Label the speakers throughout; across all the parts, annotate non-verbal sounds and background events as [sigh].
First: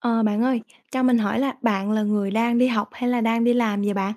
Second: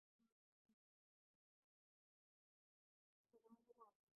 Speaker 1: Ờ, Bạn ơi, cho mình hỏi là bạn là người đang đi học hay là đang đi làm vậy bạn?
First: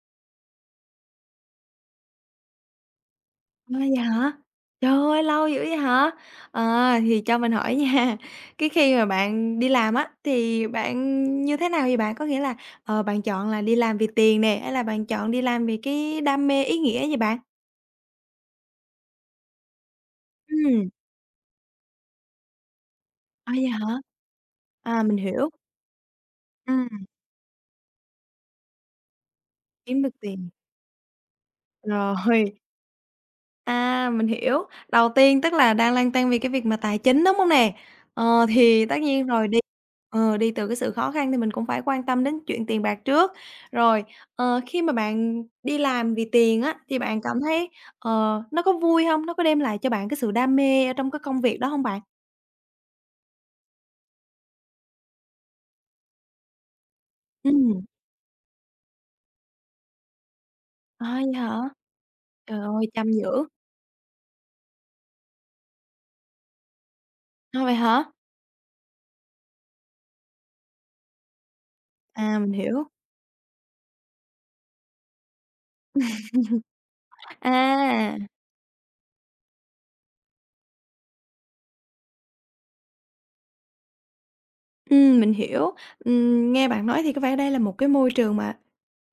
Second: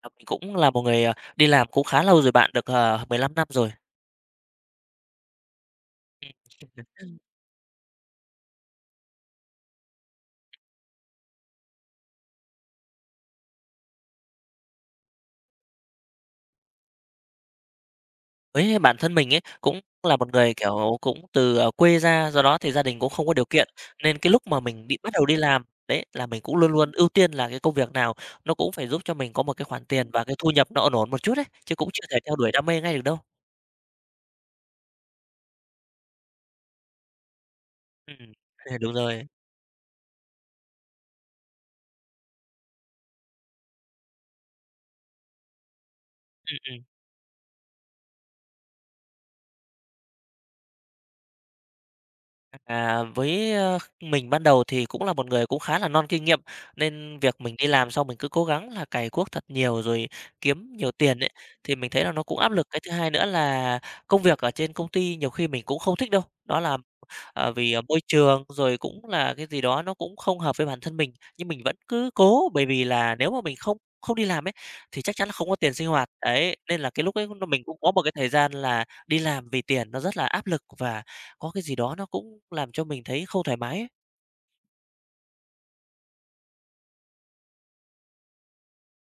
Speaker 2: À, mình cũng là một người, đi làm cũng khá lâu rồi bạn, được, à, mười 15 năm rồi.
Speaker 1: A, vậy hả? Trời ơi, lâu dữ vậy hả?
Speaker 2: Ừm,
Speaker 1: Thì cho mình hỏi nha, [laughs] cái khi mà bạn đi làm á, thì bạn như thế nào vậy bạn? Có nghĩa là, bạn chọn là đi làm vì tiền nè, hay là bạn chọn đi làm vì cái đam mê, ý nghĩa vậy bạn?
Speaker 2: với bản thân mình ấy, cũng là một người,
Speaker 1: Ừ.
Speaker 2: kiểu, cũng từ, quê ra, do đó thì gia đình cũng không có điều
Speaker 1: Vậy
Speaker 2: kiện,
Speaker 1: hả?
Speaker 2: nên cái lúc mà mình
Speaker 1: À,
Speaker 2: bắt
Speaker 1: mình
Speaker 2: đầu đi
Speaker 1: hiểu.
Speaker 2: làm, đấy, là mình cũng luôn luôn
Speaker 1: Ừm,
Speaker 2: ưu tiên là cái công việc nào nó cũng phải giúp cho mình có một cái khoản
Speaker 1: Kiếm
Speaker 2: tiền
Speaker 1: được
Speaker 2: và cái
Speaker 1: tiền.
Speaker 2: thu nhập nó ổn ổn một chút đấy chứ cũng chưa thể theo đuổi
Speaker 1: Rồi.
Speaker 2: đam mê ngay được đâu.
Speaker 1: À, mình hiểu. Đầu tiên tức là đang lăn tăn vì cái việc mà tài chính, đúng hông nè?
Speaker 2: Ừm, [laughs]
Speaker 1: Thì
Speaker 2: đúng
Speaker 1: tất
Speaker 2: rồi.
Speaker 1: nhiên rồi đi, đi từ cái sự khó khăn thì mình cũng phải quan tâm đến chuyện tiền bạc trước. Rồi, khi mà bạn đi làm vì
Speaker 2: Ừm,
Speaker 1: tiền á,
Speaker 2: ừm.
Speaker 1: thì bạn cảm thấy, ờ, nó có vui hông? Nó có đem lại cho bạn cái sự đam mê ở trong cái công việc đó hông bạn?
Speaker 2: À, mình ban đầu thì cũng là một người cũng khá là non kinh nghiệm, nên việc mình đi
Speaker 1: Ừm,
Speaker 2: làm xong mình cứ cố gắng là cày cuốc thật nhiều rồi kiếm nhiều tiền ấy,
Speaker 1: vậy hả?
Speaker 2: thì mình thấy là nó cũng áp
Speaker 1: Trời
Speaker 2: lực. Cái
Speaker 1: ơi,
Speaker 2: thứ hai
Speaker 1: chăm
Speaker 2: nữa
Speaker 1: dữ.
Speaker 2: là công việc ở trên công ty nhiều khi mình cũng không thích đâu, đó là
Speaker 1: À,
Speaker 2: vì,
Speaker 1: vậy
Speaker 2: môi
Speaker 1: hả?
Speaker 2: trường, rồi cũng là cái gì đó nó cũng không hợp với bản thân mình, nhưng mình vẫn cứ
Speaker 1: À,
Speaker 2: cố,
Speaker 1: mình
Speaker 2: bởi vì
Speaker 1: hiểu.
Speaker 2: là nếu mà mình không không đi làm ấy, thì chắc chắn là không có tiền sinh hoạt, đấy. Nên là cái lúc ấy nó mình cũng có một cái
Speaker 1: À.
Speaker 2: thời gian là đi làm vì tiền nó rất là áp lực và có cái gì đó nó cũng làm cho mình thấy không thoải mái ấy.
Speaker 1: Mình hiểu. Nghe bạn nói thì có vẻ đây là một cái môi trường mà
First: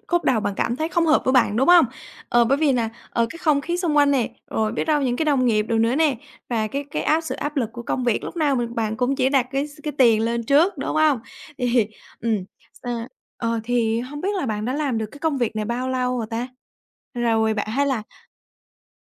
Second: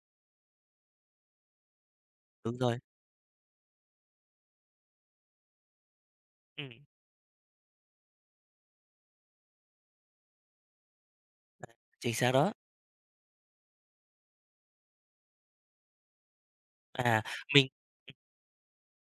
Speaker 1: cốt đầu bạn cảm thấy không hợp với bạn, đúng hông? Bởi
Speaker 2: Đúng
Speaker 1: vì
Speaker 2: rồi,
Speaker 1: là, cái không khí xung quanh nè, rồi biết đâu những cái đồng nghiệp đồ nữa nè, và
Speaker 2: ừm,
Speaker 1: cái sự áp lực của công việc lúc nào bạn cũng chỉ đặt cái tiền lên trước, đúng hông? [laughs] Thì,
Speaker 2: chính xác
Speaker 1: ừm,
Speaker 2: đó.
Speaker 1: ờ, thì hông biết là bạn đã làm được cái công việc này bao lâu rồi ta?
Speaker 2: À,
Speaker 1: Rồi bạn
Speaker 2: mình
Speaker 1: hay là,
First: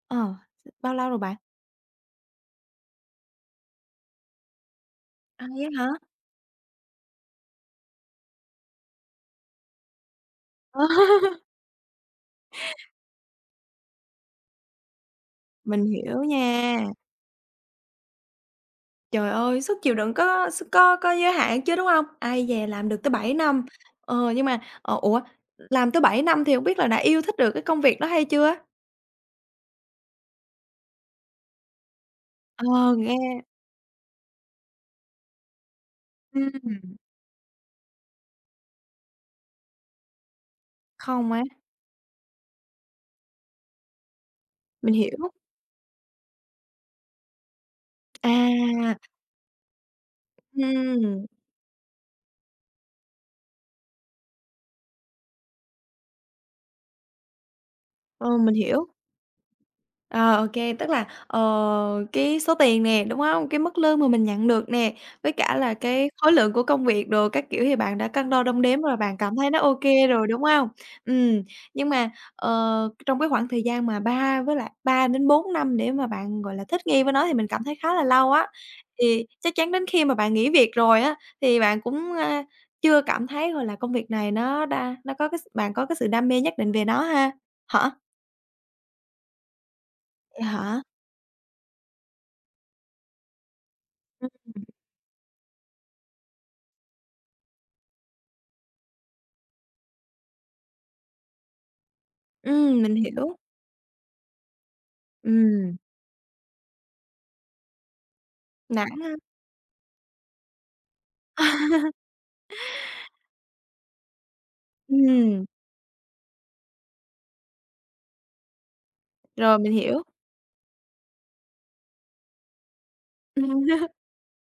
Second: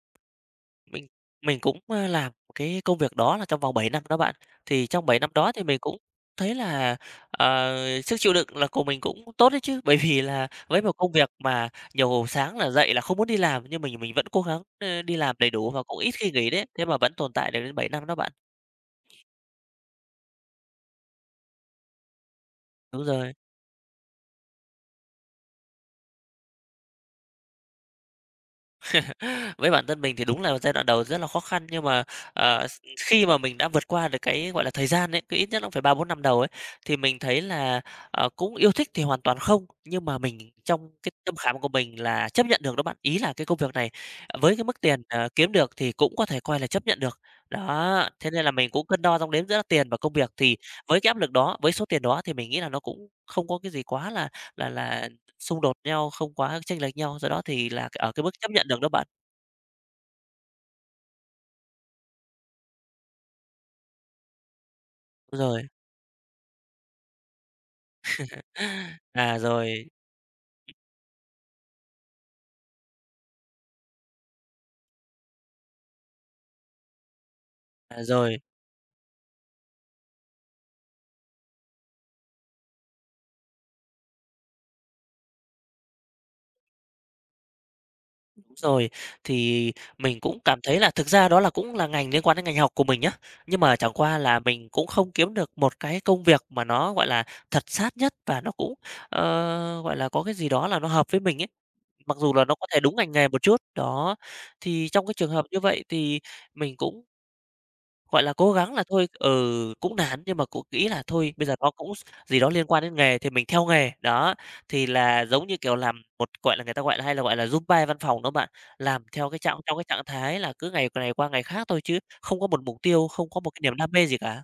Speaker 1: ờ, bao
Speaker 2: Mình
Speaker 1: lâu rồi bạn?
Speaker 2: mình cũng, làm cái công việc đó là trong vòng 7 năm đó bạn. Thì trong 7 năm
Speaker 1: À,
Speaker 2: đó thì
Speaker 1: vậy
Speaker 2: mình
Speaker 1: hả?
Speaker 2: cũng thấy là, ờ, sức chịu đựng là của mình cũng tốt đấy chứ, [laughs] bởi vì là với một công việc
Speaker 1: [laughs]
Speaker 2: mà nhiều sáng là dậy là không muốn đi làm, nhưng mình vẫn cố gắng, đi làm đầy đủ
Speaker 1: Mình
Speaker 2: và cũng ít
Speaker 1: hiểu
Speaker 2: khi nghỉ đấy, thế
Speaker 1: nha.
Speaker 2: mà vẫn tồn tại được đến 7 năm đó bạn.
Speaker 1: Trời ơi, sức chịu đựng có s có giới hạn chứ, đúng không? Ai dè làm được
Speaker 2: Đúng
Speaker 1: tới 7
Speaker 2: rồi.
Speaker 1: năm. Nhưng mà, ủa, làm tới 7 năm thì không biết là đã yêu thích được cái công việc đó hay chưa?
Speaker 2: Với bản thân mình thì đúng là giai đoạn đầu rất là khó khăn, nhưng mà, ờ,
Speaker 1: Ờ,
Speaker 2: khi mà
Speaker 1: Nghe
Speaker 2: mình đã vượt qua được cái, gọi là, thời gian ấy, cứ ít nhất nó phải 3 4 năm đầu ấy,
Speaker 1: ừm,
Speaker 2: thì mình thấy là, cũng yêu thích thì hoàn toàn không, nhưng mà mình trong cái
Speaker 1: không
Speaker 2: tâm
Speaker 1: á,
Speaker 2: khảm của mình là chấp nhận được đó bạn. Ý là cái công việc này, với cái mức
Speaker 1: mình
Speaker 2: tiền,
Speaker 1: hiểu.
Speaker 2: kiếm được thì cũng có thể coi là chấp nhận được. Đó, thế nên là mình cũng
Speaker 1: À,
Speaker 2: cân đo đong đếm giữa tiền và công việc, thì với cái áp
Speaker 1: ừm,
Speaker 2: lực đó, với số tiền đó thì mình nghĩ là nó cũng không có cái gì quá là là là xung đột nhau, không quá chênh lệch nhau, do đó thì là ở cái
Speaker 1: ờ,
Speaker 2: mức chấp
Speaker 1: mình
Speaker 2: nhận được
Speaker 1: hiểu.
Speaker 2: đó bạn.
Speaker 1: Ờ, ô Tức là, cái số tiền nè, đúng không? Cái mức lương mà mình nhận được nè, với
Speaker 2: Đúng
Speaker 1: cả
Speaker 2: rồi.
Speaker 1: là cái khối lượng của công việc đồ các kiểu thì bạn đã cân đo đong đếm rồi,
Speaker 2: [laughs]
Speaker 1: bạn cảm
Speaker 2: À,
Speaker 1: thấy nó OK
Speaker 2: rồi,
Speaker 1: rồi, đúng không? Ừm, nhưng mà, trong cái khoảng thời gian mà 3 với lại 3 đến 4 năm để mà bạn, gọi là, thích nghi với nó thì mình cảm thấy khá
Speaker 2: à,
Speaker 1: là lâu
Speaker 2: rồi,
Speaker 1: á. Thì chắc chắn đến khi mà bạn nghỉ việc rồi á, thì bạn cũng, chưa cảm thấy, gọi là, công việc này nó đa nó có cái bạn có cái sự đam mê nhất định về nó ha? Hả?
Speaker 2: đúng rồi. Thì mình cũng
Speaker 1: Vậy
Speaker 2: cảm thấy
Speaker 1: hả?
Speaker 2: là thực ra đó là cũng là ngành liên quan đến ngành học của mình nhá, nhưng mà chẳng qua là mình cũng không kiếm được một cái công việc mà nó, gọi là, thật sát nhất và nó cũng, gọi là, có cái gì đó là nó hợp với mình ấy, mặc dù là nó có thể
Speaker 1: Mình
Speaker 2: đúng ngành nghề
Speaker 1: hiểu.
Speaker 2: một chút. Đó, thì trong cái trường hợp như
Speaker 1: Ừm,
Speaker 2: vậy thì mình cũng gọi là, cố gắng là
Speaker 1: Nản
Speaker 2: thôi
Speaker 1: ha.
Speaker 2: ừ, cũng nản nhưng mà cũng nghĩ là thôi bây giờ nó cũng gì đó liên quan đến nghề thì mình theo nghề. Đó, thì là
Speaker 1: Ừm,
Speaker 2: giống như kiểu làm một gọi là, người ta gọi là hay là gọi là Zumba văn phòng đó bạn, làm theo cái
Speaker 1: Rồi,
Speaker 2: trạng
Speaker 1: mình
Speaker 2: trong cái
Speaker 1: hiểu.
Speaker 2: trạng thái là cứ ngày này qua ngày khác thôi chứ không có một mục tiêu, không có một cái niềm đam
Speaker 1: [laughs]
Speaker 2: mê gì cả.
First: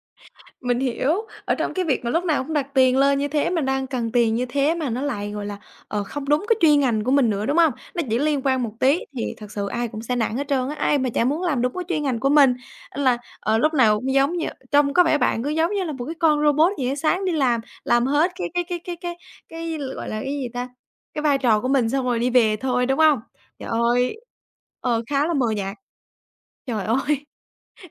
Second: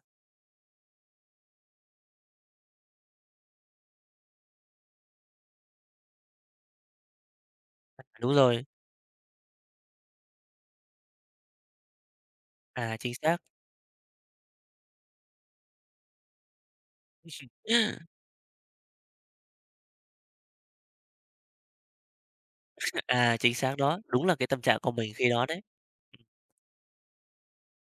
Speaker 1: Mình hiểu, ở trong cái việc mà lúc nào cũng đặt tiền lên như thế, mình đang cần tiền như thế mà nó lại, gọi là, không đúng cái chuyên ngành của mình nữa, đúng không? Nó
Speaker 2: À,
Speaker 1: chỉ
Speaker 2: đúng
Speaker 1: liên quan
Speaker 2: rồi,
Speaker 1: một tí thì thật sự ai cũng sẽ nản hết trơn á, ai mà chả muốn làm đúng cái chuyên ngành của mình.
Speaker 2: à,
Speaker 1: Nên
Speaker 2: chính
Speaker 1: là,
Speaker 2: xác.
Speaker 1: lúc nào cũng giống như trông có vẻ bạn cứ giống như là một cái con robot vậy á, sáng đi
Speaker 2: [laughs]
Speaker 1: làm hết cái, gọi là, cái gì ta, cái vai trò của mình xong rồi đi về thôi, đúng không?
Speaker 2: À, chính
Speaker 1: Trời
Speaker 2: xác đó,
Speaker 1: ơi,
Speaker 2: đúng là cái tâm trạng của mình
Speaker 1: khá
Speaker 2: khi
Speaker 1: là
Speaker 2: đó
Speaker 1: mờ
Speaker 2: đấy.
Speaker 1: nhạt. Trời ơi!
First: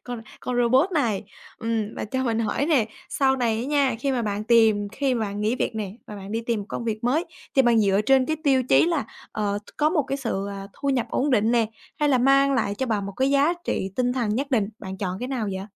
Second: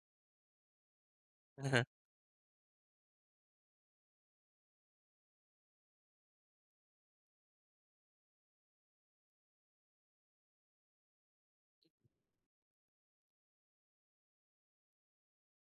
Speaker 1: Con robot này.
Speaker 2: [laughs]
Speaker 1: Và cho mình hỏi nè, sau này á nha, khi mà bạn tìm khi mà bạn nghỉ việc nè, và bạn đi tìm một công việc mới, thì bạn dựa trên cái tiêu chí là, có một cái sự, thu nhập ổn định nè, hay là mang lại cho bạn một cái giá trị tinh thần nhất định, bạn chọn cái nào vậy?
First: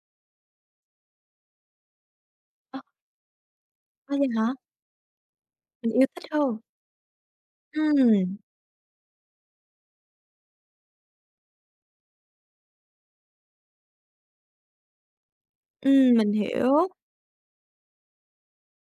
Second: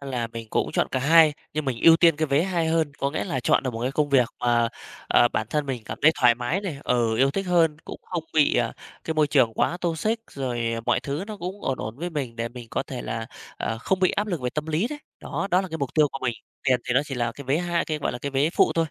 Speaker 2: Là mình cũng chọn cả hai, nhưng mình ưu tiên cái vé hai
Speaker 1: Ơ,
Speaker 2: hơn, có nghĩa là chọn được một cái công
Speaker 1: ơ, vậy
Speaker 2: việc
Speaker 1: hả?
Speaker 2: mà, bản thân mình
Speaker 1: Mình
Speaker 2: cảm
Speaker 1: yêu
Speaker 2: thấy
Speaker 1: thích
Speaker 2: thoải
Speaker 1: hơn.
Speaker 2: mái này, ở yêu thích hơn, cũng không
Speaker 1: Ừm,
Speaker 2: bị, cái môi trường quá toxic, rồi mọi thứ nó cũng ổn ổn với mình để mình có thể là, không bị áp lực về tâm lý đấy. Đó, đó là cái mục tiêu của
Speaker 1: mình
Speaker 2: mình,
Speaker 1: hiểu.
Speaker 2: tiền thì nó chỉ là cái vé hai cái, gọi là, cái vé phụ thôi.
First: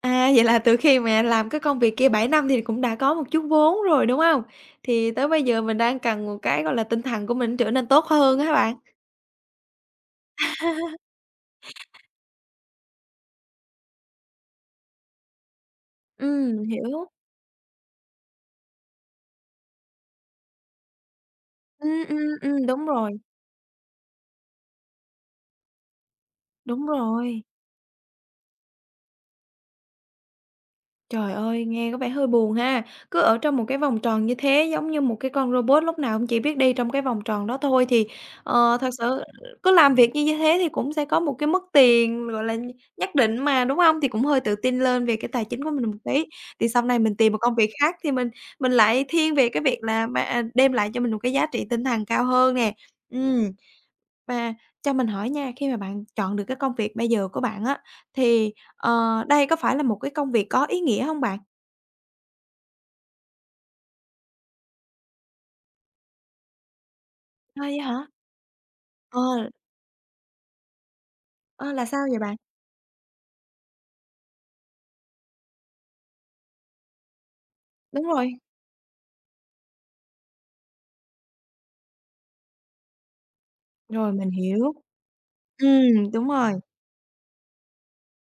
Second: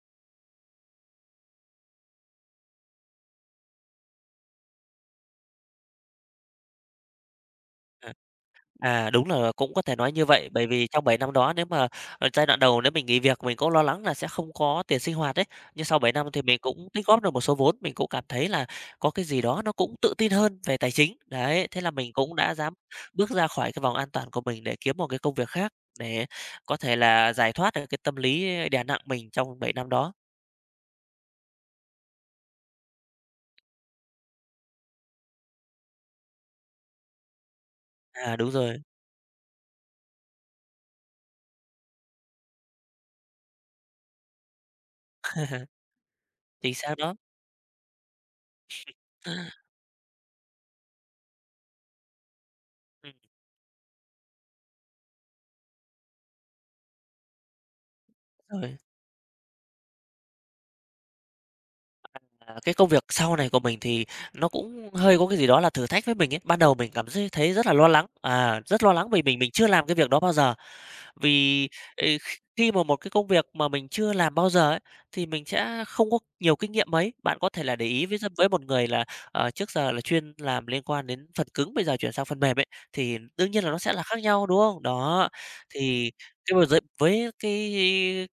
Speaker 1: À, vậy là từ khi mà làm cái công việc kia 7 năm thì cũng đã có một chút vốn rồi, đúng không? Thì tới bây giờ mình đang cần một cái, gọi là, tinh thần của mình trở nên tốt
Speaker 2: Ừ.
Speaker 1: hơn á bạn?
Speaker 2: À, đúng là cũng có thể nói như vậy, bởi vì trong
Speaker 1: [laughs]
Speaker 2: 7 năm đó nếu mà, giai đoạn đầu nếu mình nghỉ việc mình cũng lo lắng là sẽ không có tiền sinh hoạt ấy, nhưng sau 7 năm thì mình
Speaker 1: Mình
Speaker 2: cũng tích
Speaker 1: hiểu.
Speaker 2: góp được một số vốn, mình cũng cảm thấy là có cái gì đó nó cũng tự tin hơn về tài chính. Đấy, thế là mình cũng đã dám
Speaker 1: Đúng rồi,
Speaker 2: bước ra khỏi cái vòng an toàn của mình để kiếm một cái công việc khác, để có
Speaker 1: đúng
Speaker 2: thể là
Speaker 1: rồi.
Speaker 2: giải thoát được cái tâm lý đè nặng mình trong 7 năm đó.
Speaker 1: Trời ơi, nghe có vẻ hơi buồn ha. Cứ ở trong một cái vòng tròn như thế, giống như một cái con robot lúc nào cũng chỉ biết đi trong cái vòng tròn đó thôi, thì,
Speaker 2: À, đúng rồi,
Speaker 1: thật sự cứ làm việc như thế thì cũng sẽ có một cái mức tiền, gọi là, nhất định mà, đúng hông? Thì cũng hơi tự tin lên về cái tài chính của mình một tí, thì
Speaker 2: chính
Speaker 1: sau
Speaker 2: xác
Speaker 1: này
Speaker 2: đó.
Speaker 1: mình tìm một công việc khác thì mình lại thiên về cái
Speaker 2: [laughs]
Speaker 1: việc là đem lại cho mình một cái giá trị tinh thần cao hơn nè.
Speaker 2: Ừm,
Speaker 1: Ừm. Và cho mình hỏi nha, khi mà bạn chọn được cái công việc bây giờ của bạn á, thì,
Speaker 2: rồi.
Speaker 1: đây có phải là một cái công việc có ý nghĩa hông bạn?
Speaker 2: À, cái công việc sau này của mình thì nó cũng hơi có cái gì đó là thử thách với mình ấy. Ban đầu mình cảm thấy thấy
Speaker 1: À,
Speaker 2: rất là
Speaker 1: vậy
Speaker 2: lo
Speaker 1: hả?
Speaker 2: lắng, à, rất lo lắng
Speaker 1: Ờ,
Speaker 2: vì mình chưa làm cái việc đó bao giờ. Vì
Speaker 1: ờ, là sao
Speaker 2: ừ,
Speaker 1: vậy bạn?
Speaker 2: kh- khi mà một cái công việc mà mình chưa làm bao giờ ấy, thì mình sẽ không có nhiều kinh nghiệm mấy. Bạn có thể là để
Speaker 1: Đúng
Speaker 2: ý với
Speaker 1: rồi,
Speaker 2: với một người là trước giờ là chuyên làm liên quan đến phần cứng, bây giờ chuyển sang phần mềm ấy, thì đương nhiên là nó sẽ là
Speaker 1: rồi
Speaker 2: khác
Speaker 1: mình
Speaker 2: nhau đúng
Speaker 1: hiểu.
Speaker 2: không? Đó, thì
Speaker 1: Đúng rồi.
Speaker 2: cái với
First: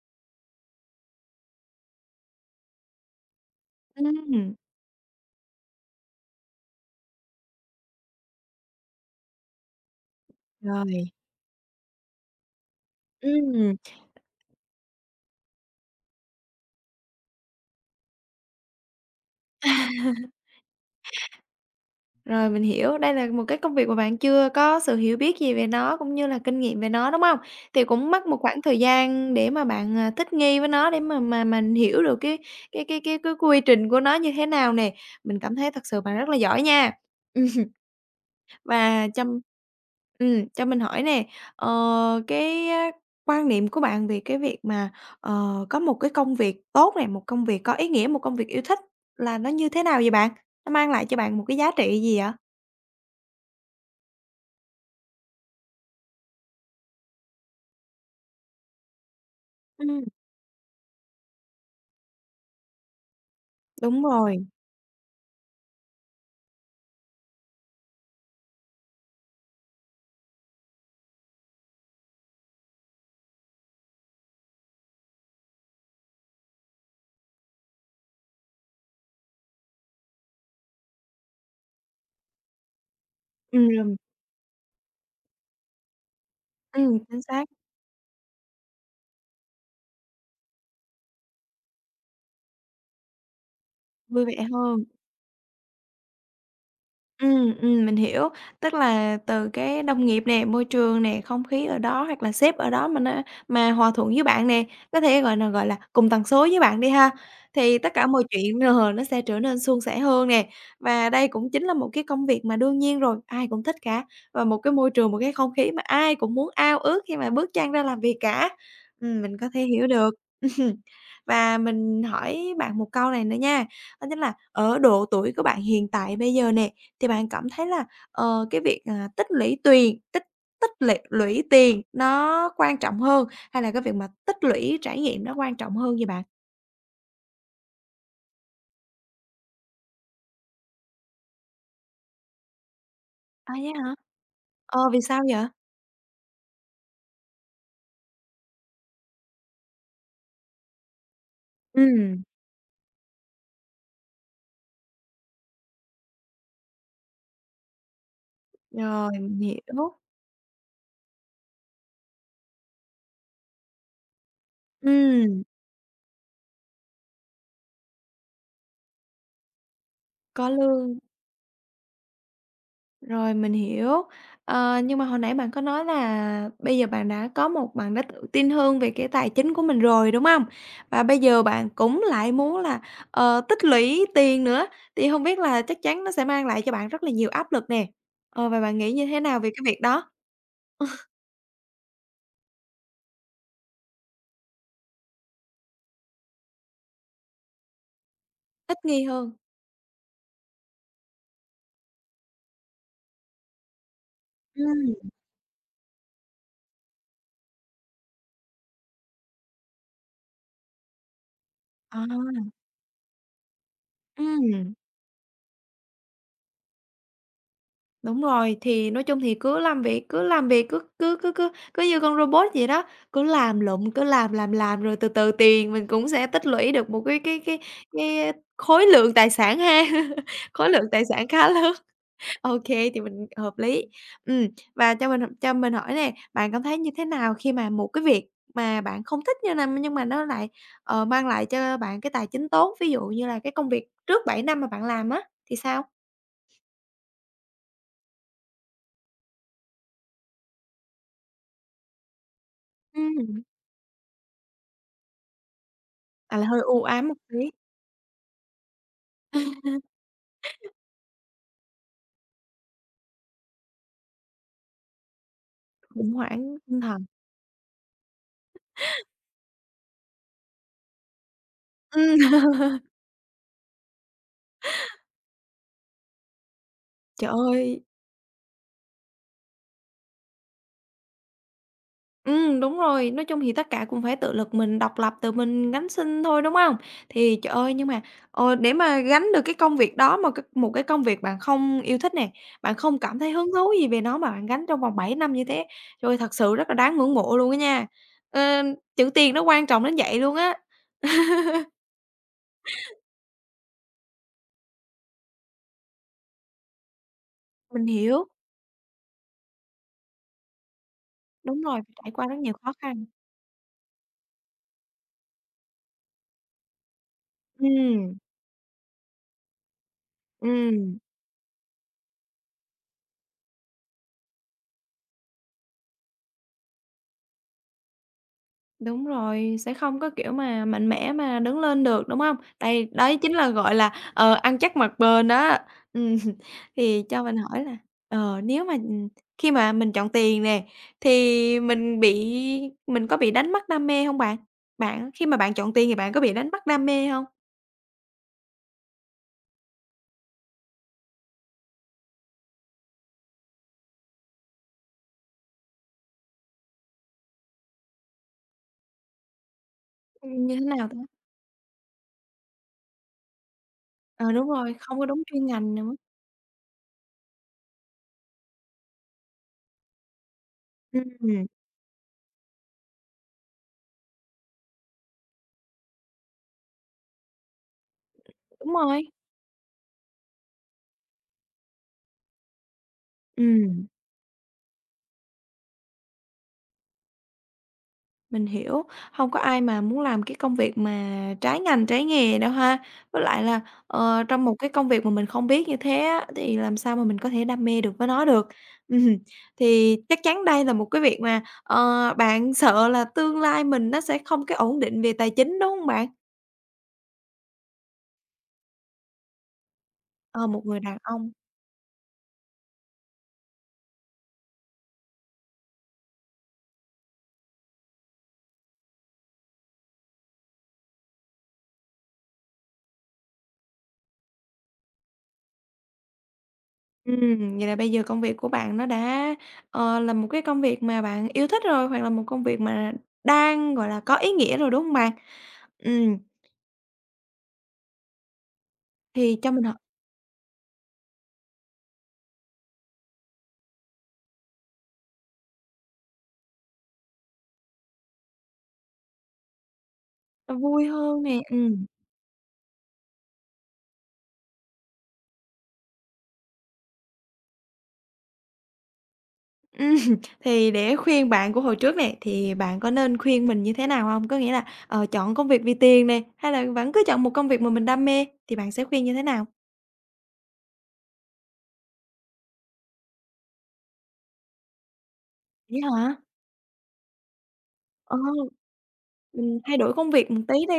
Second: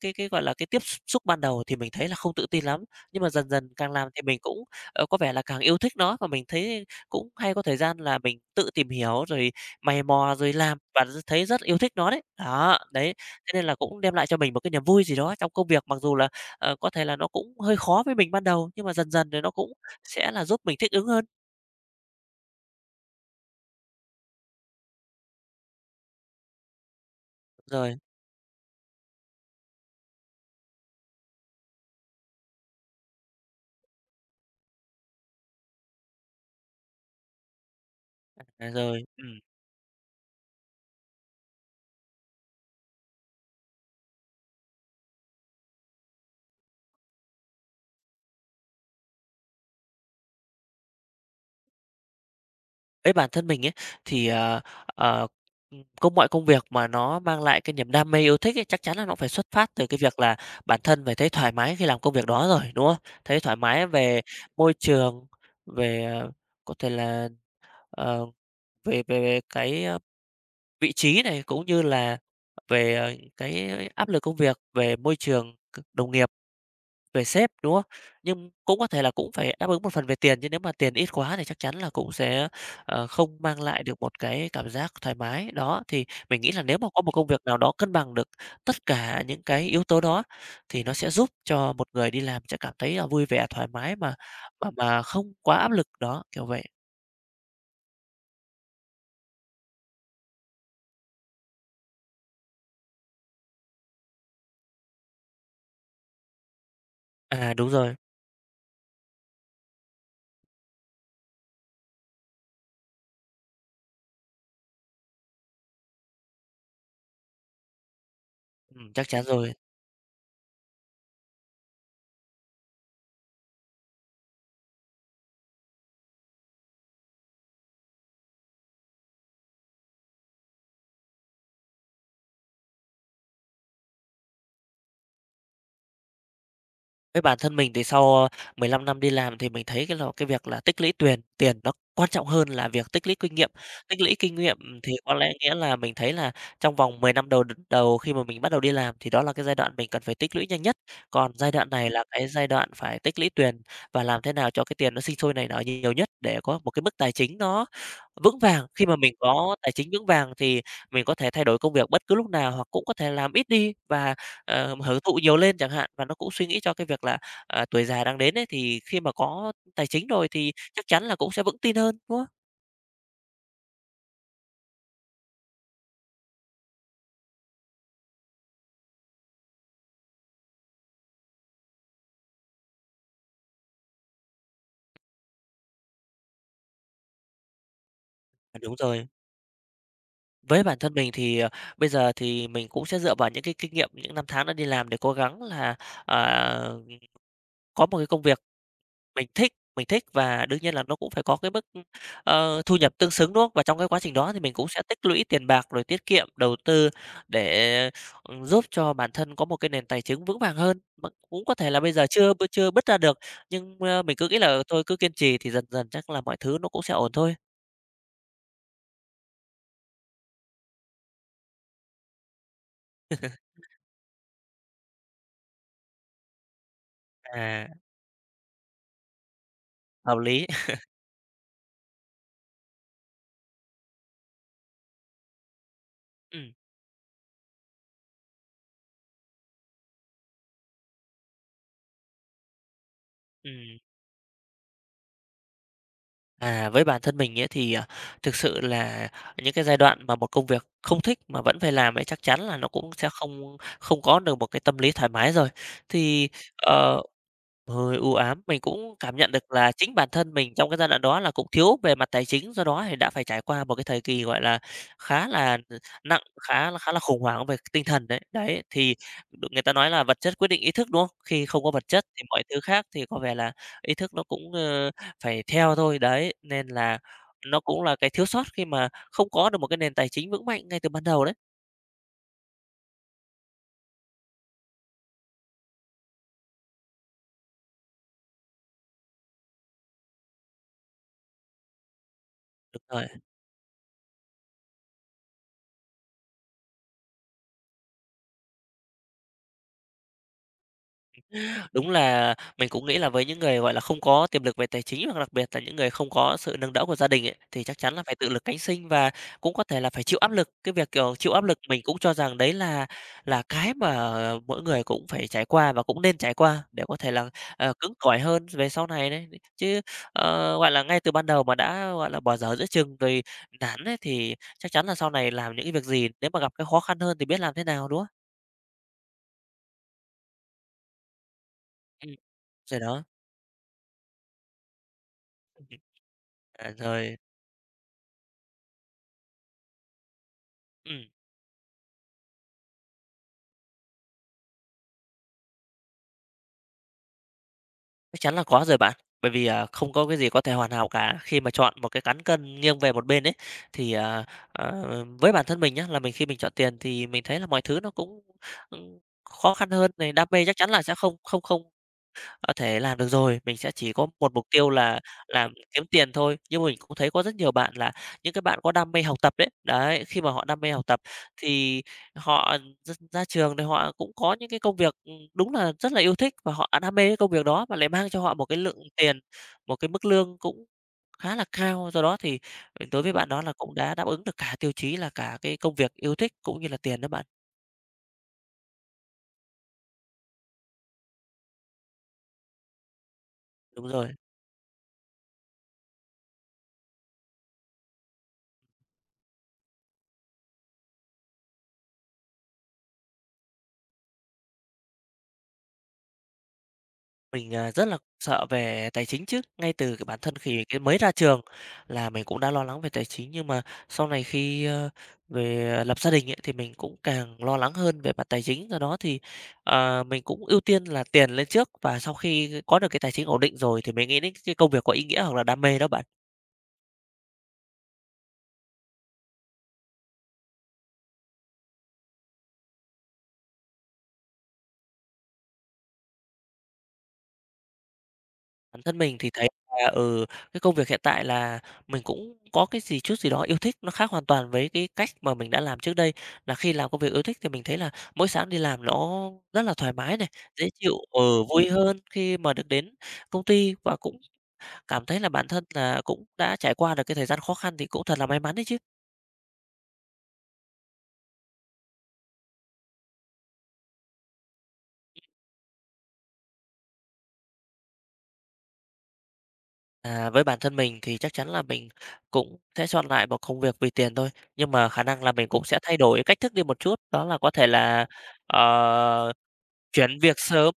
Speaker 2: cái gọi là cái tiếp xúc ban đầu thì mình thấy là không tự tin lắm nhưng mà dần dần càng làm thì mình
Speaker 1: Ừm.
Speaker 2: cũng, có vẻ là càng yêu thích nó và mình thấy cũng hay có thời gian là mình tự tìm hiểu rồi mày mò rồi làm và
Speaker 1: Rồi,
Speaker 2: thấy rất yêu thích nó đấy. Đó, đấy, thế nên là
Speaker 1: ừm.
Speaker 2: cũng đem lại cho mình một cái niềm vui gì đó trong công việc, mặc dù là, có thể là nó cũng hơi khó với mình ban đầu, nhưng mà dần dần thì nó cũng
Speaker 1: [laughs]
Speaker 2: sẽ là giúp mình thích ứng hơn.
Speaker 1: Rồi, mình hiểu, đây là một cái công việc mà bạn chưa có sự hiểu biết gì về nó, cũng như là kinh nghiệm về nó, đúng không? Thì
Speaker 2: Rồi,
Speaker 1: cũng mất một khoảng thời gian để mà bạn, thích nghi với nó để mà mình hiểu được cái quy trình của nó như thế nào nè. Mình cảm thấy thật sự bạn rất là giỏi nha. Ừm.
Speaker 2: à, rồi,
Speaker 1: Và cho mình hỏi nè, ờ, cái á quan niệm của bạn về cái việc mà, có một cái công việc tốt này, một công việc có ý nghĩa, một công việc yêu thích là nó như thế nào vậy bạn? Nó mang lại cho bạn một cái giá trị gì ạ?
Speaker 2: với bản thân mình ấy, thì, ờ, mọi công việc mà nó mang lại cái niềm đam mê, yêu thích ấy, chắc chắn là nó phải xuất phát từ cái
Speaker 1: Ừm,
Speaker 2: việc là bản thân phải thấy thoải mái khi làm công việc đó rồi, đúng không? Thấy thoải mái
Speaker 1: đúng
Speaker 2: về
Speaker 1: rồi,
Speaker 2: môi trường, về, có thể là, ờ, về về về cái, vị trí này, cũng như là về, cái áp lực công việc, về môi trường đồng nghiệp. Về sếp, đúng không? Nhưng cũng có thể là cũng phải đáp ứng một phần về tiền, chứ nếu mà tiền ít quá thì chắc chắn là cũng sẽ, không mang lại
Speaker 1: ừm,
Speaker 2: được một cái cảm giác thoải mái. Đó, thì mình nghĩ là nếu mà có một
Speaker 1: chính
Speaker 2: công việc
Speaker 1: xác,
Speaker 2: nào đó cân bằng được tất cả những cái yếu tố đó, thì nó sẽ giúp cho một người đi làm sẽ cảm thấy là vui vẻ, thoải mái mà
Speaker 1: vui vẻ
Speaker 2: mà
Speaker 1: hơn.
Speaker 2: mà không quá áp lực, đó, kiểu vậy.
Speaker 1: Ừ, mình hiểu. Tức là từ cái đồng nghiệp nè, môi trường nè, không khí ở đó hoặc là sếp ở đó mà hòa thuận với bạn nè, có thể, gọi là, cùng tần số với bạn đi ha,
Speaker 2: À, đúng
Speaker 1: thì tất
Speaker 2: rồi,
Speaker 1: cả mọi chuyện nó sẽ trở nên suôn sẻ hơn nè. Và đây cũng chính là một cái công việc mà đương nhiên rồi, ai cũng thích cả, và một cái môi trường, một cái không khí mà ai cũng muốn ao ước khi mà bước chân ra làm việc cả.
Speaker 2: chắc chắn
Speaker 1: Mình có
Speaker 2: rồi.
Speaker 1: thể hiểu được. [laughs] Và mình hỏi bạn một câu này nữa nha, đó chính là ở độ tuổi của bạn hiện tại bây giờ nè, thì bạn cảm thấy là, cái việc, tích lũy tiền nó quan trọng hơn hay là cái việc mà tích lũy trải nghiệm nó quan trọng hơn vậy bạn?
Speaker 2: Với bản thân mình thì sau 15 năm đi làm thì mình thấy cái là cái việc là tích lũy tiền tiền nó quan trọng hơn là việc tích lũy kinh nghiệm.
Speaker 1: À, vậy hả?
Speaker 2: Tích lũy kinh nghiệm
Speaker 1: Ờ,
Speaker 2: thì
Speaker 1: vì
Speaker 2: có
Speaker 1: sao
Speaker 2: lẽ
Speaker 1: vậy?
Speaker 2: nghĩa là mình thấy là trong vòng 10 năm đầu đầu khi mà mình bắt đầu đi làm thì đó là cái giai đoạn mình cần phải tích lũy nhanh nhất. Còn giai đoạn này
Speaker 1: Ừ,
Speaker 2: là cái giai đoạn phải tích lũy tiền và làm thế nào cho cái tiền nó sinh sôi nảy nở nhiều nhất để có một cái mức tài chính nó vững vàng. Khi mà
Speaker 1: rồi,
Speaker 2: mình
Speaker 1: mình
Speaker 2: có tài chính
Speaker 1: hiểu.
Speaker 2: vững vàng thì mình có thể thay đổi công việc bất cứ lúc nào hoặc cũng có thể làm ít đi và hưởng thụ nhiều
Speaker 1: Ừ,
Speaker 2: lên chẳng hạn. Và nó cũng suy nghĩ cho cái việc là, tuổi già đang đến ấy, thì khi mà có tài chính rồi
Speaker 1: có
Speaker 2: thì chắc
Speaker 1: lương.
Speaker 2: chắn là cũng sẽ vững tin hơn, đúng không?
Speaker 1: Rồi, mình hiểu. Nhưng mà hồi nãy bạn có nói là bây giờ bạn đã tự tin hơn về cái tài chính của mình rồi, đúng không? Và bây giờ bạn cũng lại muốn là, tích lũy tiền nữa, thì không biết là chắc chắn nó sẽ mang lại cho bạn rất là nhiều áp lực nè.
Speaker 2: À,
Speaker 1: Và
Speaker 2: đúng
Speaker 1: bạn nghĩ như
Speaker 2: rồi.
Speaker 1: thế nào về cái việc đó?
Speaker 2: Với bản thân
Speaker 1: [laughs]
Speaker 2: mình thì, bây giờ thì mình cũng sẽ dựa vào những cái kinh nghiệm những năm tháng đã đi làm để cố gắng là, à, có một cái công việc
Speaker 1: Thích nghi
Speaker 2: mình
Speaker 1: hơn.
Speaker 2: thích, và đương nhiên là nó cũng phải có cái mức, thu nhập tương xứng, đúng không? Và trong cái quá trình đó thì mình
Speaker 1: Ừ.
Speaker 2: cũng sẽ tích lũy tiền bạc, rồi tiết kiệm, đầu tư để, giúp cho bản thân có một cái nền tài chính vững vàng hơn. Mà cũng có thể là bây
Speaker 1: À,
Speaker 2: giờ chưa bứt ra được, nhưng, mình cứ nghĩ là
Speaker 1: ừm.
Speaker 2: thôi cứ kiên trì thì dần dần chắc là mọi thứ nó cũng sẽ ổn thôi.
Speaker 1: Đúng rồi, thì nói chung thì cứ làm việc, cứ làm việc, cứ cứ cứ cứ cứ như con robot vậy đó, cứ làm lụm, cứ làm rồi từ từ tiền mình cũng sẽ tích lũy được một cái cái cái
Speaker 2: À,
Speaker 1: cái khối lượng tài sản ha,
Speaker 2: hợp
Speaker 1: [laughs]
Speaker 2: lý.
Speaker 1: khối
Speaker 2: [laughs]
Speaker 1: lượng tài sản khá lớn. [laughs] OK, thì mình hợp lý. Ừm, và cho mình hỏi nè, bạn
Speaker 2: Ừm,
Speaker 1: cảm thấy như thế nào khi mà một cái việc mà bạn không thích như này nhưng mà nó lại, mang lại cho bạn cái tài chính tốt, ví dụ như là cái công
Speaker 2: ừm.
Speaker 1: việc trước 7 năm mà bạn làm á, thì sao?
Speaker 2: À, với bản thân mình ấy thì, thực sự là những cái giai đoạn mà một công việc không thích mà vẫn phải làm ấy chắc chắn là nó cũng sẽ
Speaker 1: Ừm.
Speaker 2: không không có được một cái tâm lý thoải mái rồi. Thì,
Speaker 1: À, là hơi u
Speaker 2: ờ.
Speaker 1: ám một tí.
Speaker 2: Hơi u ám, mình cũng cảm nhận được là chính bản thân mình trong cái giai đoạn đó là cũng thiếu về mặt tài chính, do đó thì đã phải trải qua một cái thời kỳ, gọi là, khá là
Speaker 1: Khủng
Speaker 2: nặng,
Speaker 1: hoảng
Speaker 2: khá là
Speaker 1: tinh
Speaker 2: khá là
Speaker 1: thần.
Speaker 2: khủng hoảng về tinh thần đấy. Đấy, thì người ta nói là vật chất quyết định ý thức, đúng không? Khi không có vật chất
Speaker 1: Ừm.
Speaker 2: thì mọi thứ
Speaker 1: [laughs]
Speaker 2: khác thì có vẻ là ý thức nó cũng, phải theo thôi, đấy, nên là
Speaker 1: Trời
Speaker 2: nó
Speaker 1: ơi!
Speaker 2: cũng là cái thiếu sót khi mà không có được một cái nền tài chính vững mạnh ngay từ ban đầu đấy.
Speaker 1: Đúng rồi, nói chung thì tất cả cũng phải tự lực mình, độc lập, tự mình gánh sinh thôi, đúng hông? Thì trời ơi, nhưng mà, để mà gánh được cái công việc đó mà c một cái công việc bạn không yêu thích nè, bạn
Speaker 2: Đúng
Speaker 1: không
Speaker 2: rồi.
Speaker 1: cảm thấy hứng thú gì về nó mà bạn gánh trong vòng 7 năm như thế, trời ơi, thật sự rất là đáng ngưỡng mộ luôn á nha. Ờ, Chữ tiền nó quan trọng đến vậy luôn á.
Speaker 2: Đúng là mình cũng nghĩ là với những người, gọi là, không có tiềm lực về tài chính hoặc đặc biệt là những người không có sự nâng đỡ của gia đình ấy, thì chắc
Speaker 1: Mình
Speaker 2: chắn là phải
Speaker 1: hiểu,
Speaker 2: tự lực cánh sinh và cũng có thể là phải chịu áp lực. Cái việc, kiểu, chịu áp lực
Speaker 1: đúng rồi,
Speaker 2: mình
Speaker 1: phải
Speaker 2: cũng
Speaker 1: trải
Speaker 2: cho
Speaker 1: qua rất
Speaker 2: rằng
Speaker 1: nhiều
Speaker 2: đấy
Speaker 1: khó
Speaker 2: là
Speaker 1: khăn.
Speaker 2: cái mà mỗi người cũng phải trải qua và cũng nên trải qua để có thể là, cứng
Speaker 1: Ừm,
Speaker 2: cỏi hơn về sau này đấy. Chứ, ờ, gọi là,
Speaker 1: ừm.
Speaker 2: ngay từ ban đầu mà đã, gọi là, bỏ dở giữa chừng rồi nản ấy, thì chắc chắn là sau này làm những cái việc gì nếu mà gặp cái khó khăn hơn thì biết làm thế nào, đúng không?
Speaker 1: Đúng rồi, sẽ không có, kiểu, mà mạnh mẽ mà đứng lên được,
Speaker 2: Ừm,
Speaker 1: đúng không?
Speaker 2: rồi
Speaker 1: Đây,
Speaker 2: đó.
Speaker 1: đấy chính là, gọi là, ăn chắc mặc bền đó.
Speaker 2: Ừ,
Speaker 1: Ừm, [laughs]
Speaker 2: à,
Speaker 1: thì
Speaker 2: rồi,
Speaker 1: cho mình hỏi là, nếu mà, khi mà mình chọn tiền nè,
Speaker 2: ừm.
Speaker 1: thì mình có bị đánh mất đam mê không bạn? Bạn khi mà bạn chọn tiền thì bạn có bị đánh mất đam mê không?
Speaker 2: Chắc chắn là có rồi bạn. Bởi vì, không có cái gì có thể hoàn hảo cả. Khi mà chọn một cái cán cân nghiêng về một bên ấy, thì, à, ờ, với bản thân mình nhá, là khi mình chọn tiền thì mình thấy là mọi thứ nó cũng, ừm, khó khăn hơn này, đam mê
Speaker 1: Như
Speaker 2: chắc
Speaker 1: thế
Speaker 2: chắn là
Speaker 1: nào
Speaker 2: sẽ
Speaker 1: ta?
Speaker 2: không không không. Ơ, thế làm được rồi, mình sẽ chỉ có
Speaker 1: Ờ,
Speaker 2: một mục
Speaker 1: Đúng
Speaker 2: tiêu
Speaker 1: rồi, không
Speaker 2: là
Speaker 1: có đúng chuyên
Speaker 2: là
Speaker 1: ngành
Speaker 2: kiếm
Speaker 1: nữa.
Speaker 2: tiền thôi. Nhưng mình cũng thấy có rất nhiều bạn là những cái bạn có đam mê học tập đấy, đấy, khi mà họ đam mê học tập
Speaker 1: Ừm,
Speaker 2: thì họ ra trường thì họ cũng có những cái công việc, đúng là rất là yêu thích và họ đam mê cái công việc đó và lại mang cho họ một cái
Speaker 1: Đúng
Speaker 2: lượng
Speaker 1: rồi.
Speaker 2: tiền, một cái mức lương cũng khá là cao. Do đó thì, ừ, đối với bạn đó là cũng
Speaker 1: Ừm.
Speaker 2: đã đáp ứng được cả tiêu chí là cả cái công việc yêu thích cũng như là tiền đó bạn.
Speaker 1: Mình hiểu, không có ai mà muốn làm cái công việc mà trái ngành, trái nghề đâu ha. Với lại là,
Speaker 2: Đúng rồi.
Speaker 1: trong một cái công việc mà mình không biết như thế á, thì làm sao mà mình có thể đam mê được với nó được. [laughs] Ừm, thì chắc chắn đây là một cái việc mà, bạn sợ là tương lai mình nó sẽ không cái ổn định về tài chính, đúng không bạn?
Speaker 2: Mình, rất là sợ về tài chính chứ, ngay từ cái bản thân
Speaker 1: Ờ, một
Speaker 2: khi
Speaker 1: người
Speaker 2: cái
Speaker 1: đàn
Speaker 2: mới ra
Speaker 1: ông
Speaker 2: trường là mình cũng đã lo lắng về tài chính, nhưng mà sau này khi, về à, lập gia đình ấy, thì mình cũng càng lo lắng hơn về mặt tài chính. Do đó thì, mình cũng ưu tiên là tiền lên trước và sau khi có được cái tài chính ổn định rồi thì mình nghĩ đến cái công việc có ý nghĩa hoặc là đam mê đó bạn.
Speaker 1: vậy là bây giờ công việc của bạn nó đã, là một cái công việc mà bạn yêu thích rồi, hoặc là một công việc mà đang, gọi là, có ý nghĩa rồi, đúng không bạn? Ừm,
Speaker 2: Bản thân mình thì
Speaker 1: thì
Speaker 2: thấy
Speaker 1: cho mình hỏi.
Speaker 2: là, ừ, cái công việc hiện tại là mình cũng có cái gì chút gì đó yêu thích, nó khác hoàn toàn với cái cách mà mình đã làm trước đây. Là khi làm công việc yêu thích thì mình thấy là mỗi sáng đi làm nó rất là thoải mái này,
Speaker 1: Nó
Speaker 2: dễ
Speaker 1: vui
Speaker 2: chịu,
Speaker 1: hơn nè,
Speaker 2: ừ, vui
Speaker 1: ừm.
Speaker 2: hơn khi mà được đến công ty và cũng cảm thấy là bản thân là cũng đã trải qua được cái thời gian khó khăn thì cũng thật là may mắn đấy chứ.
Speaker 1: Ừm, [laughs] thì để khuyên bạn của hồi trước nè, thì bạn có nên khuyên mình như thế nào hông? Có nghĩa là, chọn công việc vì tiền nè, hay là vẫn cứ chọn một công việc mà mình đam mê, thì bạn sẽ khuyên như thế nào?
Speaker 2: À, với bản thân mình thì chắc chắn là mình cũng sẽ chọn lại một công việc vì tiền thôi, nhưng mà khả năng là mình cũng
Speaker 1: Vậy
Speaker 2: sẽ thay
Speaker 1: hả?
Speaker 2: đổi cách thức đi một chút, đó là có thể là,
Speaker 1: Ờ.
Speaker 2: ờ.
Speaker 1: Mình thay đổi công
Speaker 2: Chuyển
Speaker 1: việc
Speaker 2: việc
Speaker 1: một tí
Speaker 2: sớm,
Speaker 1: đi,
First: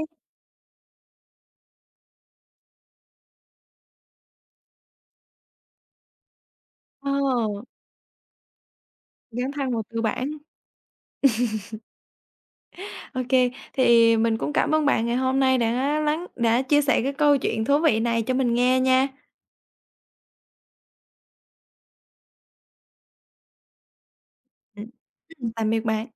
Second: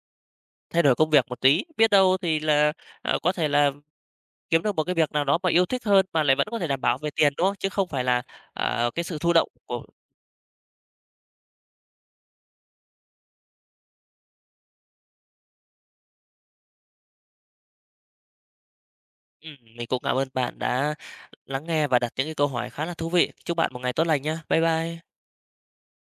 Speaker 2: thay đổi công việc một tí, biết đâu thì là, có thể là kiếm được một cái việc nào đó mà yêu thích hơn mà lại vẫn có thể đảm bảo về
Speaker 1: ờ,
Speaker 2: tiền, đúng không? Chứ không phải là, cái sự thụ động
Speaker 1: dấn thân vào
Speaker 2: của
Speaker 1: tư bản. Ô kê, thì mình cũng cảm ơn bạn ngày hôm nay đã chia sẻ cái câu chuyện thú vị này cho mình nghe nha.
Speaker 2: mình cũng cảm ơn bạn đã lắng nghe và đặt những cái câu hỏi khá là thú vị. Chúc bạn một ngày tốt lành nhá. Bye
Speaker 1: Ừm,
Speaker 2: bye.
Speaker 1: Tạm biệt bạn.